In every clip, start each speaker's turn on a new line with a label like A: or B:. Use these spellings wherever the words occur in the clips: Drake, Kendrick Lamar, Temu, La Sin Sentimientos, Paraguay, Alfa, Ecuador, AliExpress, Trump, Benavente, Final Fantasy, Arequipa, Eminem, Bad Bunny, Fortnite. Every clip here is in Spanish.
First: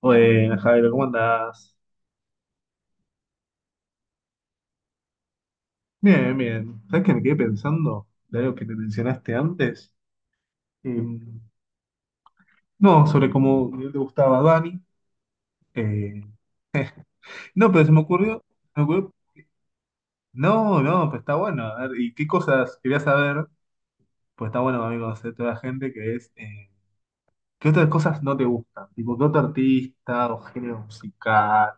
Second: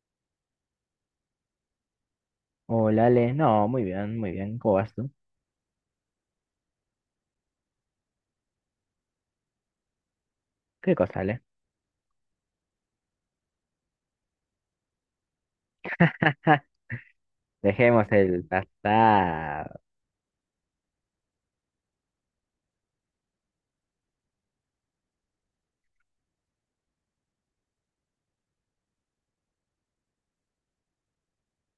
A: Bueno, Javier, ¿cómo andás?
B: Hola, Ale. No, muy bien, muy bien. ¿Cómo vas tú?
A: Bien, bien. ¿Sabes que me quedé pensando de algo que te mencionaste antes?
B: ¿Qué
A: Eh,
B: cosa, Ale?
A: no, sobre cómo te gustaba Dani. Eh, no, pero
B: Dejemos el
A: se me ocurrió-
B: pasado.
A: No, no, pues está bueno. A ver, ¿y qué cosas quería saber? Pues está bueno, amigo, conocer toda la gente que es. ¿Qué otras cosas no te gustan? Tipo, ¿qué otro artista o género musical?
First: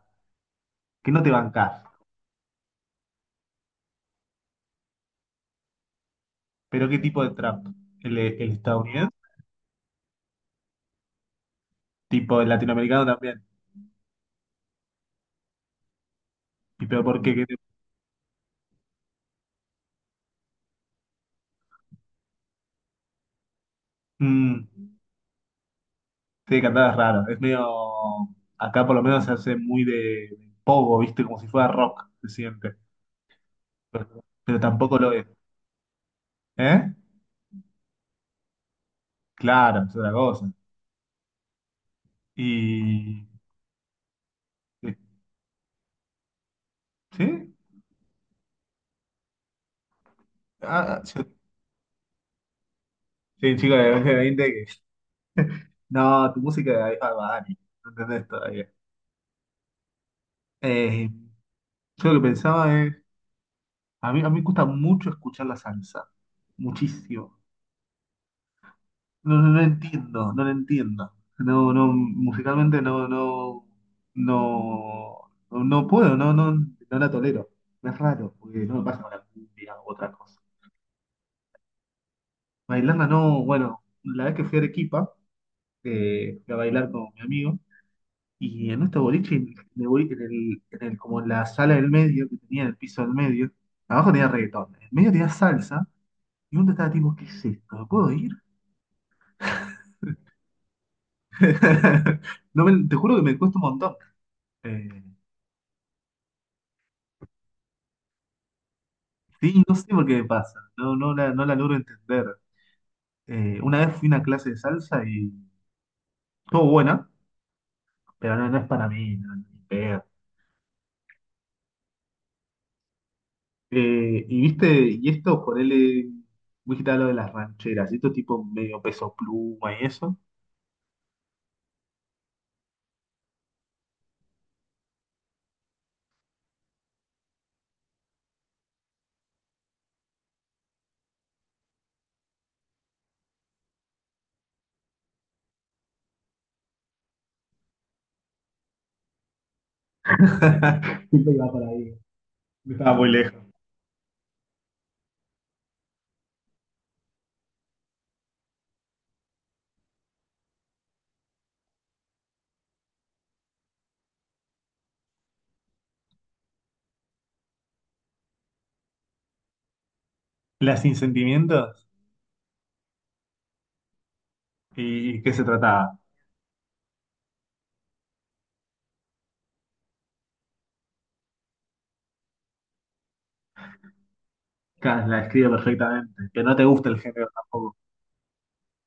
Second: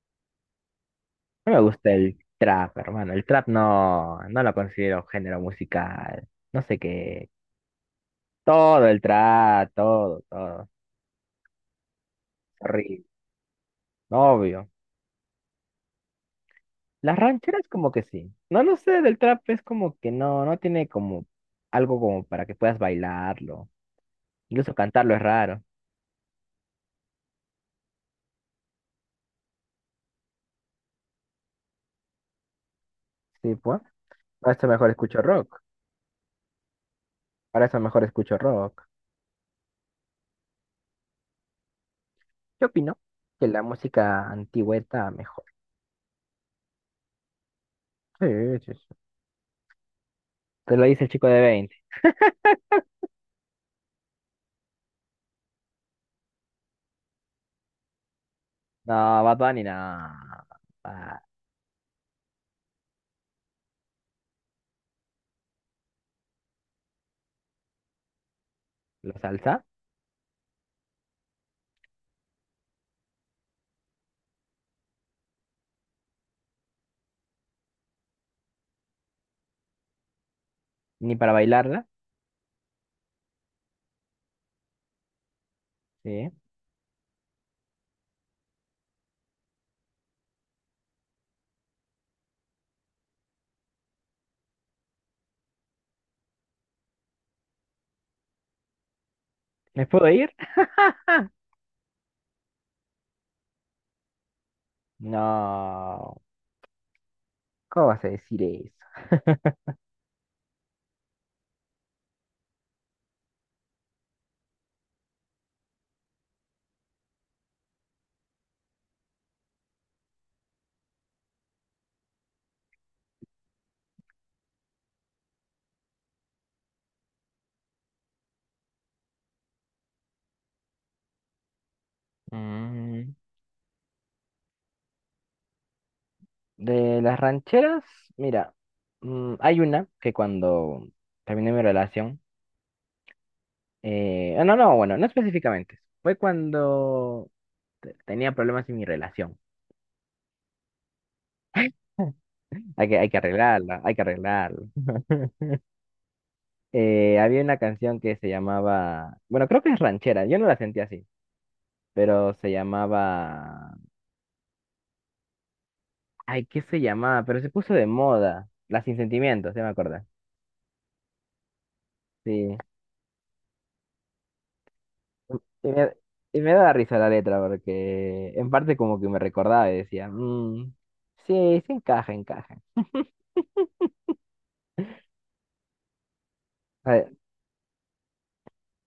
A: ¿Qué no te
B: No me
A: bancás?
B: gusta el trap, hermano. El trap no, no lo considero género musical. No sé
A: ¿Pero qué tipo
B: qué.
A: de trap? ¿El
B: Todo el
A: estadounidense?
B: trap, todo, todo.
A: Tipo, el latinoamericano
B: Horrible.
A: también.
B: Obvio.
A: ¿Y pero
B: Las
A: por qué?
B: rancheras como que sí. No, no sé, del trap es como que no, no tiene como algo como para que puedas bailarlo.
A: Mm.
B: Incluso cantarlo es raro.
A: Sí, cantar es raro. Es medio. Acá por lo menos se hace muy de pogo, ¿viste? Como si fuera rock, se siente.
B: Sí, pues.
A: Pero,
B: Para
A: pero
B: eso mejor
A: tampoco lo
B: escucho
A: es.
B: rock.
A: ¿Eh?
B: Para eso mejor escucho rock.
A: Claro, es otra cosa.
B: Yo opino
A: Y.
B: que la música antigua
A: eh,
B: está mejor.
A: ¿Sí?
B: Sí, sí, sí. Te lo
A: Ah, ah,
B: dice el chico de 20.
A: sí, chico de 20 que. No, tu música de Alfa Dani. No entendés todavía.
B: No, Bad Bunny, no.
A: Eh,
B: Ah,
A: yo lo que pensaba es. A mí me gusta mucho escuchar la salsa. Muchísimo.
B: la
A: No, no,
B: salsa,
A: no lo entiendo. No, no, musicalmente no puedo, no la tolero. Es raro, porque no me pasa con la cumbia u otra cosa.
B: ni para bailarla.
A: Bailarla no, bueno, la vez que fui a Arequipa,
B: Sí.
A: fui a bailar con mi amigo, y en este boliche, en el, boli- en el- como en la sala del medio, que tenía el piso del medio, abajo tenía reggaetón, en el medio tenía salsa, y uno estaba tipo, ¿qué es esto? ¿Me puedo ir?
B: ¿Me puedo ir?
A: No me- Te juro que me cuesta un montón. Eh,
B: No. ¿Cómo vas a decir eso?
A: Sí, no sé por qué me pasa, no, no la logro entender. Una vez fui a una clase de salsa y estuvo buena, pero no, no es para mí, no, ni pedo. Y viste, y esto, ponele, vos dijiste lo de las rancheras, y esto tipo medio peso pluma y eso.
B: Mm, De las rancheras, mira, hay una que cuando terminé mi relación, no, no, bueno, no específicamente, fue cuando tenía problemas en mi relación.
A: Siempre iba por ahí, estaba muy
B: Hay que
A: lejos.
B: arreglarla, hay que arreglarla. Había una canción que se llamaba, bueno, creo que es ranchera, yo no la sentía así, pero se llamaba, ay, ¿qué se llamaba? Pero se puso de moda, La Sin Sentimientos, se me acuerda.
A: Las sin sentimientos,
B: Sí.
A: ¿y qué se
B: Y me,
A: trataba?
B: y me daba risa la letra porque en parte como que me recordaba y decía, "Mm, sí, sí encaja, encaja."
A: Claro, la escribe perfectamente, que no te gusta
B: A
A: el
B: ver,
A: género tampoco,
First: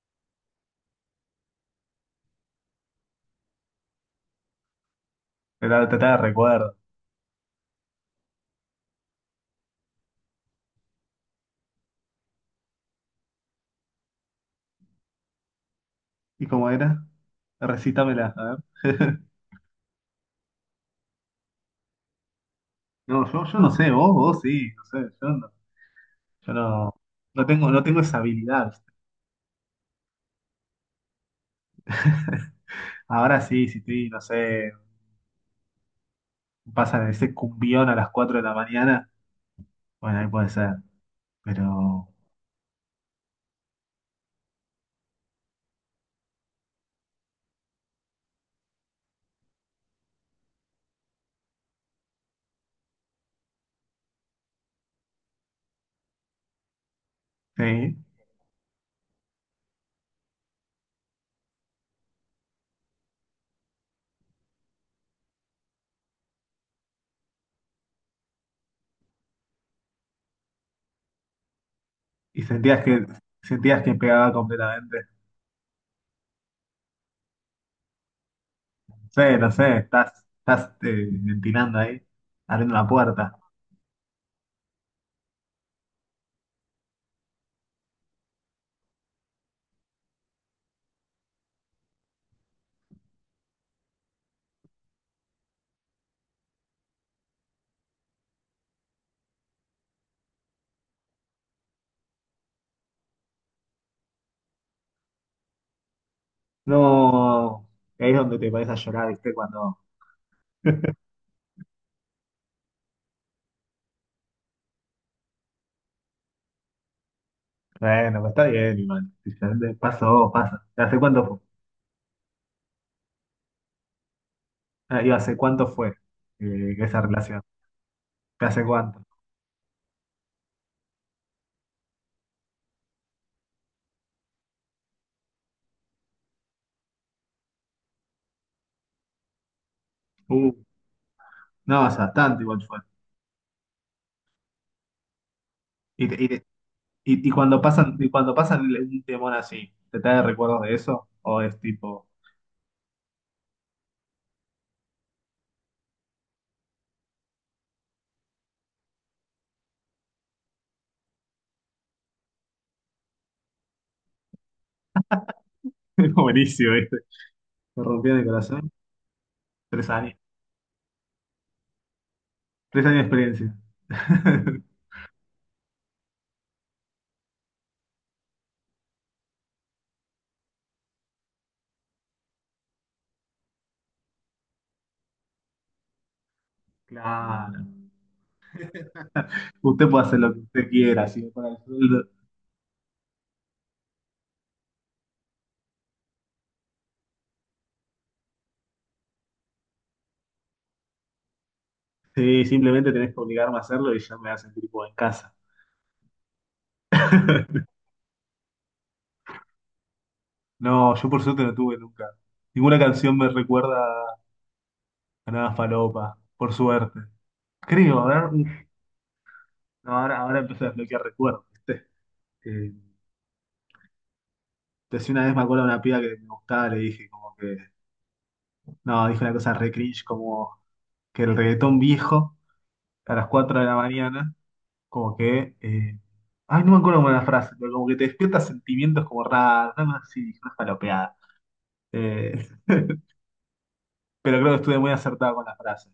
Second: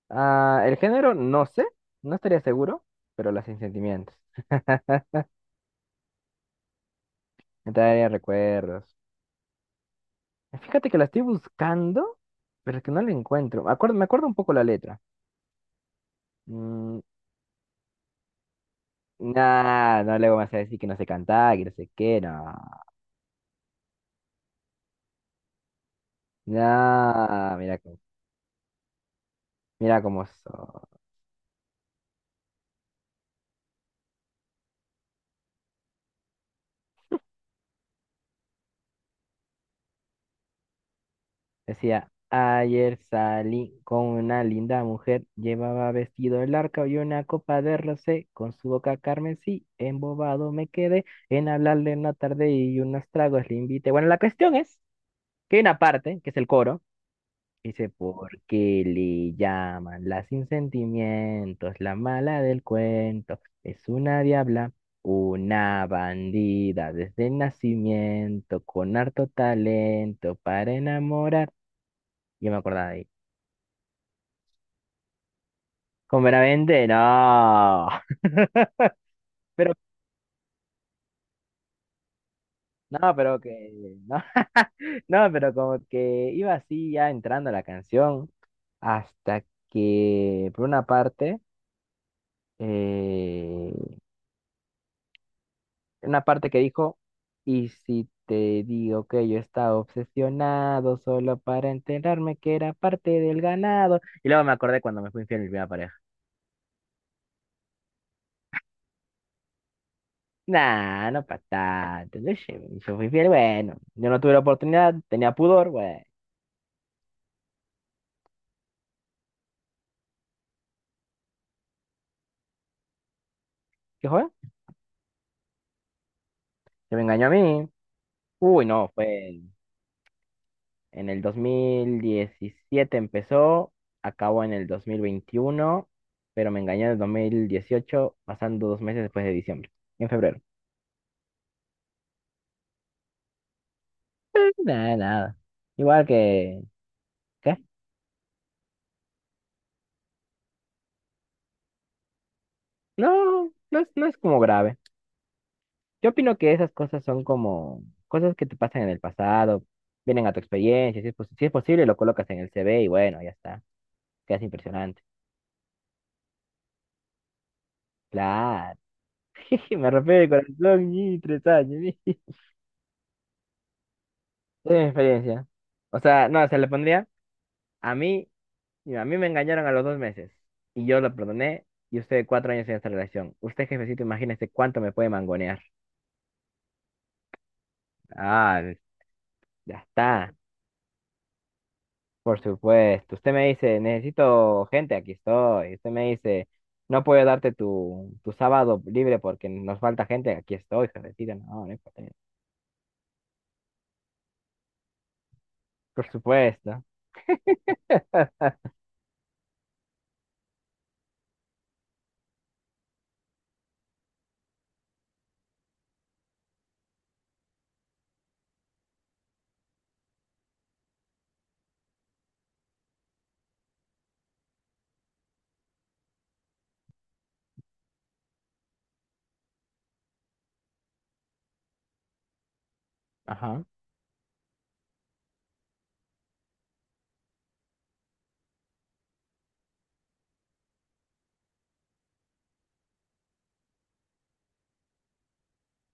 B: el género no sé, no estaría seguro, pero las Sin Sentimientos.
A: te da, te de recuerdo.
B: Me traería recuerdos. Fíjate que la estoy buscando, pero es que no la encuentro. Me acuerdo un poco la letra.
A: ¿Y cómo
B: Mm,
A: era? Recítamela, a ver.
B: nah, no le me vas a decir que no sé cantar, que no sé qué, no.
A: No, yo no sé, vos sí, no sé, yo no, yo no,
B: Nah, mira,
A: no tengo esa habilidad. ¿Viste?
B: mira cómo soy.
A: Ahora sí, si estoy, no sé, pasa de ese cumbión a las 4 de la mañana, bueno, ahí puede ser, pero
B: Decía, ayer salí con una linda mujer, llevaba vestido largo y una copa de rosé, con su boca carmesí, embobado me quedé, en hablarle una tarde y unos tragos le invité. Bueno, la cuestión es que hay una parte, que es el coro. Dice,
A: sí,
B: ¿por qué le llaman la sin sentimientos, la mala del cuento? Es una diabla, una bandida desde el nacimiento, con harto talento para enamorar.
A: y
B: Yo me acordaba de ahí.
A: sentías que pegaba completamente.
B: Con Benavente, no.
A: No sé, no
B: Pero,
A: sé, estás ventilando ahí, abriendo la
B: no,
A: puerta.
B: pero que, no. No, pero como que iba así ya entrando la canción hasta que por eh, una parte que dijo, y si te digo que yo estaba obsesionado solo para enterarme que era parte del ganado. Y luego me acordé cuando me fui infiel a mi primera pareja.
A: No, ahí es donde te pones a llorar, ¿viste? Cuando,
B: Nah, no pa' tanto. Yo, sé, yo fui fiel bueno. Yo no tuve la oportunidad, tenía pudor, bueno.
A: bueno, pues está bien, igual, pasó, pasa. ¿Hace cuánto fue?
B: ¿Qué fue?
A: Ah, ¿y hace cuánto fue
B: Se
A: esa
B: me engañó a
A: relación?
B: mí.
A: ¿Hace
B: Uy, no,
A: cuánto?
B: fue en el 2017 empezó, acabó en el 2021, pero me engañó en el 2018 pasando 2 meses después de diciembre, en febrero.
A: Uh, no, hace bastante igual fue.
B: Nada, nada. Igual
A: Y, te- y, te-
B: que... ¿Qué?
A: y cuando pasan un temón así, ¿te trae recuerdos de eso? ¿O es tipo?
B: No, no es como grave. Yo opino que esas cosas son como cosas que te pasan en el pasado, vienen a tu experiencia, si es, si es posible lo colocas en el CV y bueno, ya está. Quedas impresionante.
A: Buenísimo, ¿viste? Me rompió el corazón.
B: Claro.
A: Tres
B: Me rompió
A: años.
B: el corazón y 3 años.
A: 3 años de experiencia.
B: Es mi experiencia. O sea, no, se le pondría a mí, mira, a mí me engañaron a los 2 meses y yo lo perdoné y usted 4 años en esta relación. Usted, jefecito, imagínese cuánto me puede mangonear.
A: Claro.
B: Ah, ya
A: Usted puede hacer lo
B: está.
A: que usted quiera, si me paga el sueldo.
B: Por supuesto, usted me dice, necesito gente, aquí estoy. Usted me dice, no puedo darte tu sábado libre porque nos falta gente, aquí estoy, jefecita. No, no importa.
A: Sí, simplemente tenés que obligarme a hacerlo y ya me hacen tipo en casa.
B: Por supuesto.
A: No, yo por suerte no tuve nunca. Ninguna canción me recuerda a nada falopa, por suerte. Creo, a ver, uf, no, ahora empecé a desbloquear recuerdos, ¿viste? Eh, decía una vez me acuerdo de una piba que me gustaba, le dije como que, no, dije una cosa re cringe, como que el reggaetón viejo a las 4
B: Ajá.
A: de la mañana, como que, ay, no me acuerdo cómo era la frase, pero como que te despierta sentimientos como raros, nada más así, dije una falopeada. Eh, pero creo que estuve muy acertado con la frase.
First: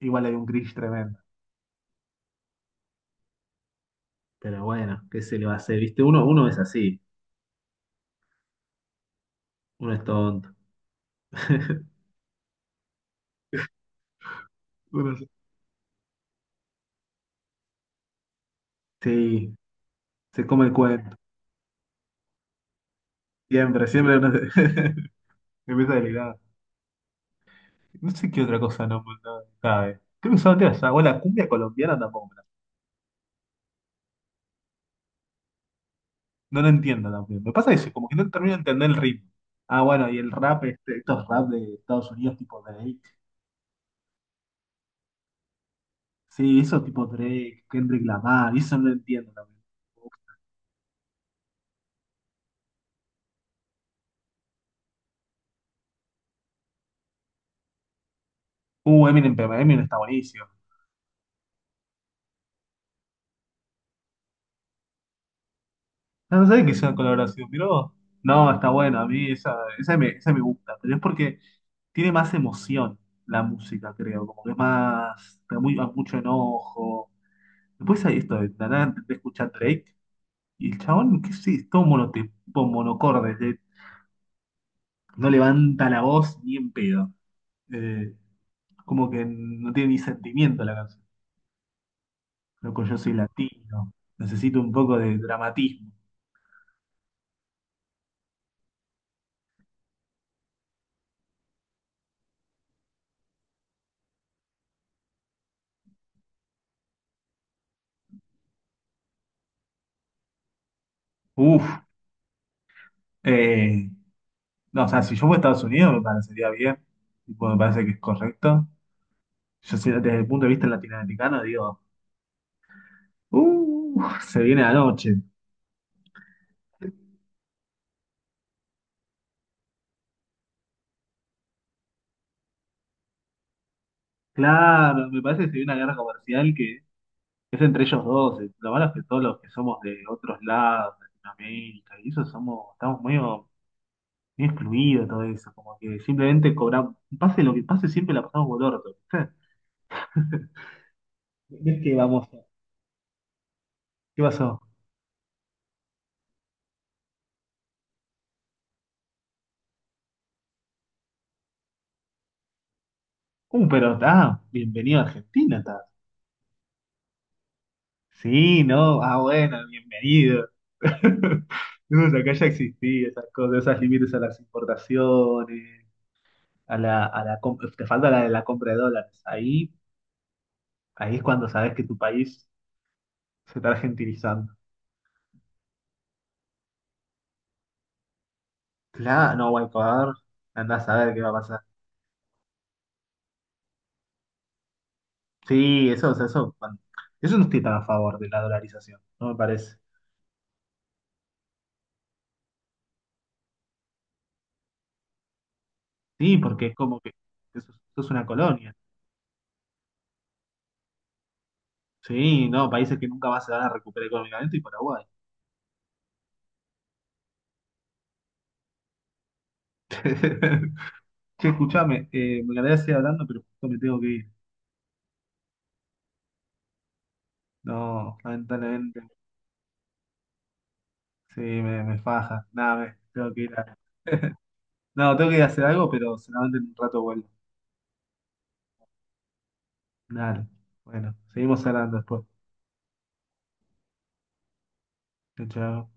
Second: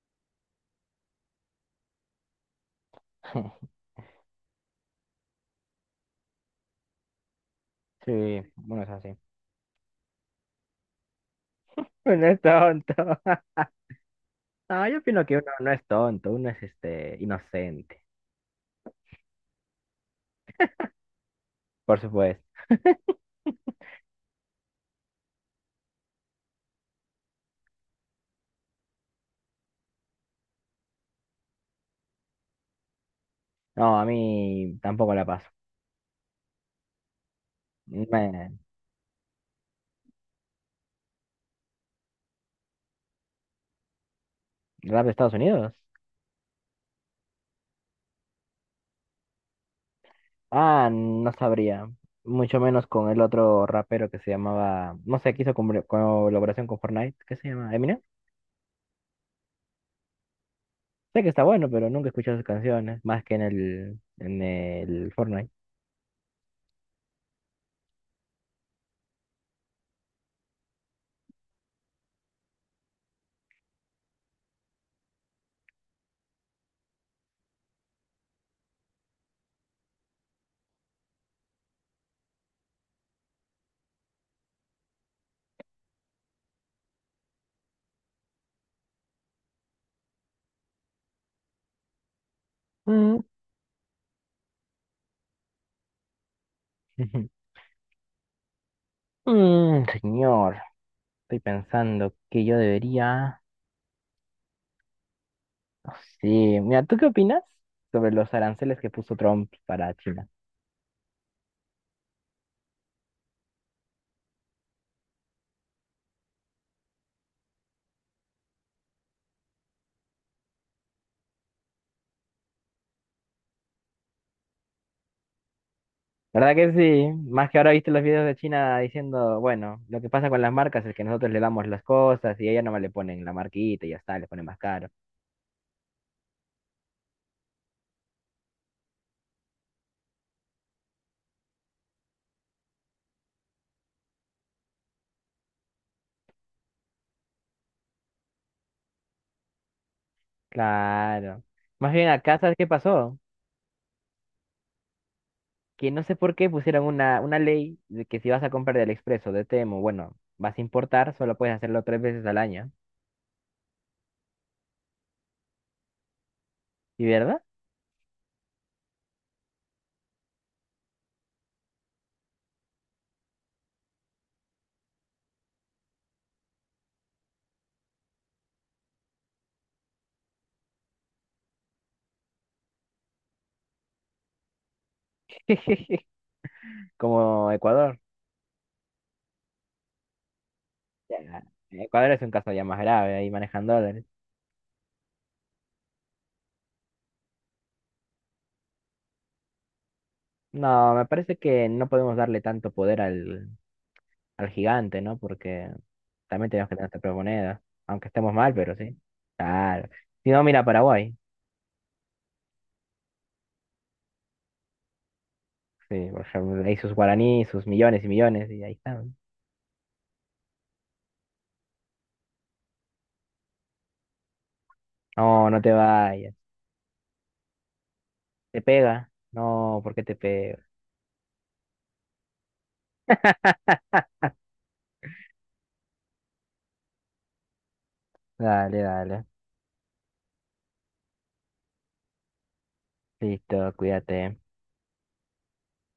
A: Igual hay un cringe tremendo. Pero bueno, ¿qué se le va a hacer? ¿Viste? Uno, uno es así,
B: Sí, bueno, es así.
A: uno es tonto.
B: Uno es tonto. No, yo
A: Uno
B: opino
A: es-
B: que uno no es tonto, uno es este inocente.
A: Sí, se come el cuento.
B: Por supuesto.
A: Siempre, siempre empieza delirado. No sé qué otra cosa no, no cabe. Creo que solamente esa. O la cumbia colombiana tampoco.
B: No, a mí tampoco la paso.
A: No lo entiendo también. Me pasa eso, como que no termino de
B: Me...
A: entender el ritmo. Ah, bueno, y el rap, este, estos rap de Estados Unidos tipo Drake.
B: ¿Rap de Estados Unidos?
A: Sí, eso tipo Drake, Kendrick Lamar, y eso no lo entiendo también.
B: Ah, no sabría. Mucho menos con el otro rapero que se llamaba, no sé, que hizo colaboración con Fortnite, ¿qué se llama? Eminem.
A: Eminem, pero Eminem está buenísimo.
B: Sé que está bueno, pero nunca he escuchado sus canciones, más que en en el Fortnite.
A: Ah, no sé que sea colaboración, pero no, está buena, a mí esa me gusta, pero es porque tiene más emoción la música, creo, como que es más, da mucho enojo. Después hay esto de la nada intenté escuchar Drake y el chabón, qué sé, es todo monotipo, monocorde, no levanta la voz ni en pedo. Eh, como que no tiene ni sentimiento la canción. Loco, yo soy
B: Mm.
A: latino, necesito un poco de dramatismo.
B: Señor, estoy pensando que yo debería... no sé, mira, ¿tú qué opinas sobre los aranceles que puso Trump para China?
A: Uf, eh, No, o sea, si yo voy a Estados Unidos me parecería bien, tipo, me parece que es correcto. Yo sé, desde el punto de vista latinoamericano digo, se viene la noche.
B: ¿Verdad que sí? Más que ahora viste los videos de China diciendo, bueno, lo que pasa con las marcas es que nosotros le damos las cosas y a ella nomás le ponen la marquita y ya está, le ponen más caro.
A: Claro, me parece que se viene una guerra comercial que es entre ellos dos. Lo malo es que todos los que somos de otros lados, Latinoamérica, y eso somos, estamos muy, muy excluidos de todo eso, como que simplemente cobramos, pase lo que pase, siempre la pasamos por el orto, ¿viste?
B: Claro.
A: ¿Ves
B: Más
A: que
B: bien
A: vamos?
B: acá, ¿sabes qué pasó?
A: ¿Qué pasó?
B: Que no sé por qué pusieron una ley de que si vas a comprar de AliExpress o de Temu, bueno, vas a importar, solo puedes hacerlo 3 veces al año.
A: Pero está, bienvenido a Argentina.
B: ¿Y verdad?
A: Sí, no, ah, bueno, bienvenido. No, o sea, acá ya existía esas cosas, esos límites a las importaciones, te falta la de la compra de dólares. Ahí es cuando sabes que tu país se está argentinizando.
B: Como Ecuador.
A: Claro, no, bueno, Ecuador, andás a ver qué va a
B: Ya,
A: pasar.
B: Ecuador es un caso ya más grave, ahí manejan dólares.
A: Sí, eso, o sea, eso, eso no estoy tan a favor de la dolarización, no me parece.
B: No, me parece que no podemos darle tanto poder al gigante, ¿no? Porque
A: Sí,
B: también
A: porque
B: tenemos
A: es
B: que tener
A: como
B: nuestra
A: que
B: propia,
A: eso,
B: aunque
A: es una
B: estemos mal,
A: colonia.
B: pero sí. Claro. Si no, mira Paraguay.
A: Sí, no, países que nunca más se van a recuperar económicamente y Paraguay.
B: Sí, por ejemplo, ahí sus guaraníes, sus millones y millones, y ahí están.
A: Che, escuchame, me encantaría seguir hablando, pero justo me tengo que ir.
B: No, no te vayas.
A: No,
B: ¿Te
A: lamentablemente.
B: pega? No, ¿por qué te pega?
A: Sí, me faja. Nada, tengo que ir a... No, tengo que ir a hacer algo, pero seguramente en un rato vuelvo.
B: Dale, dale.
A: Dale, bueno, seguimos hablando después.
B: Listo, cuídate.
A: Chao, chao.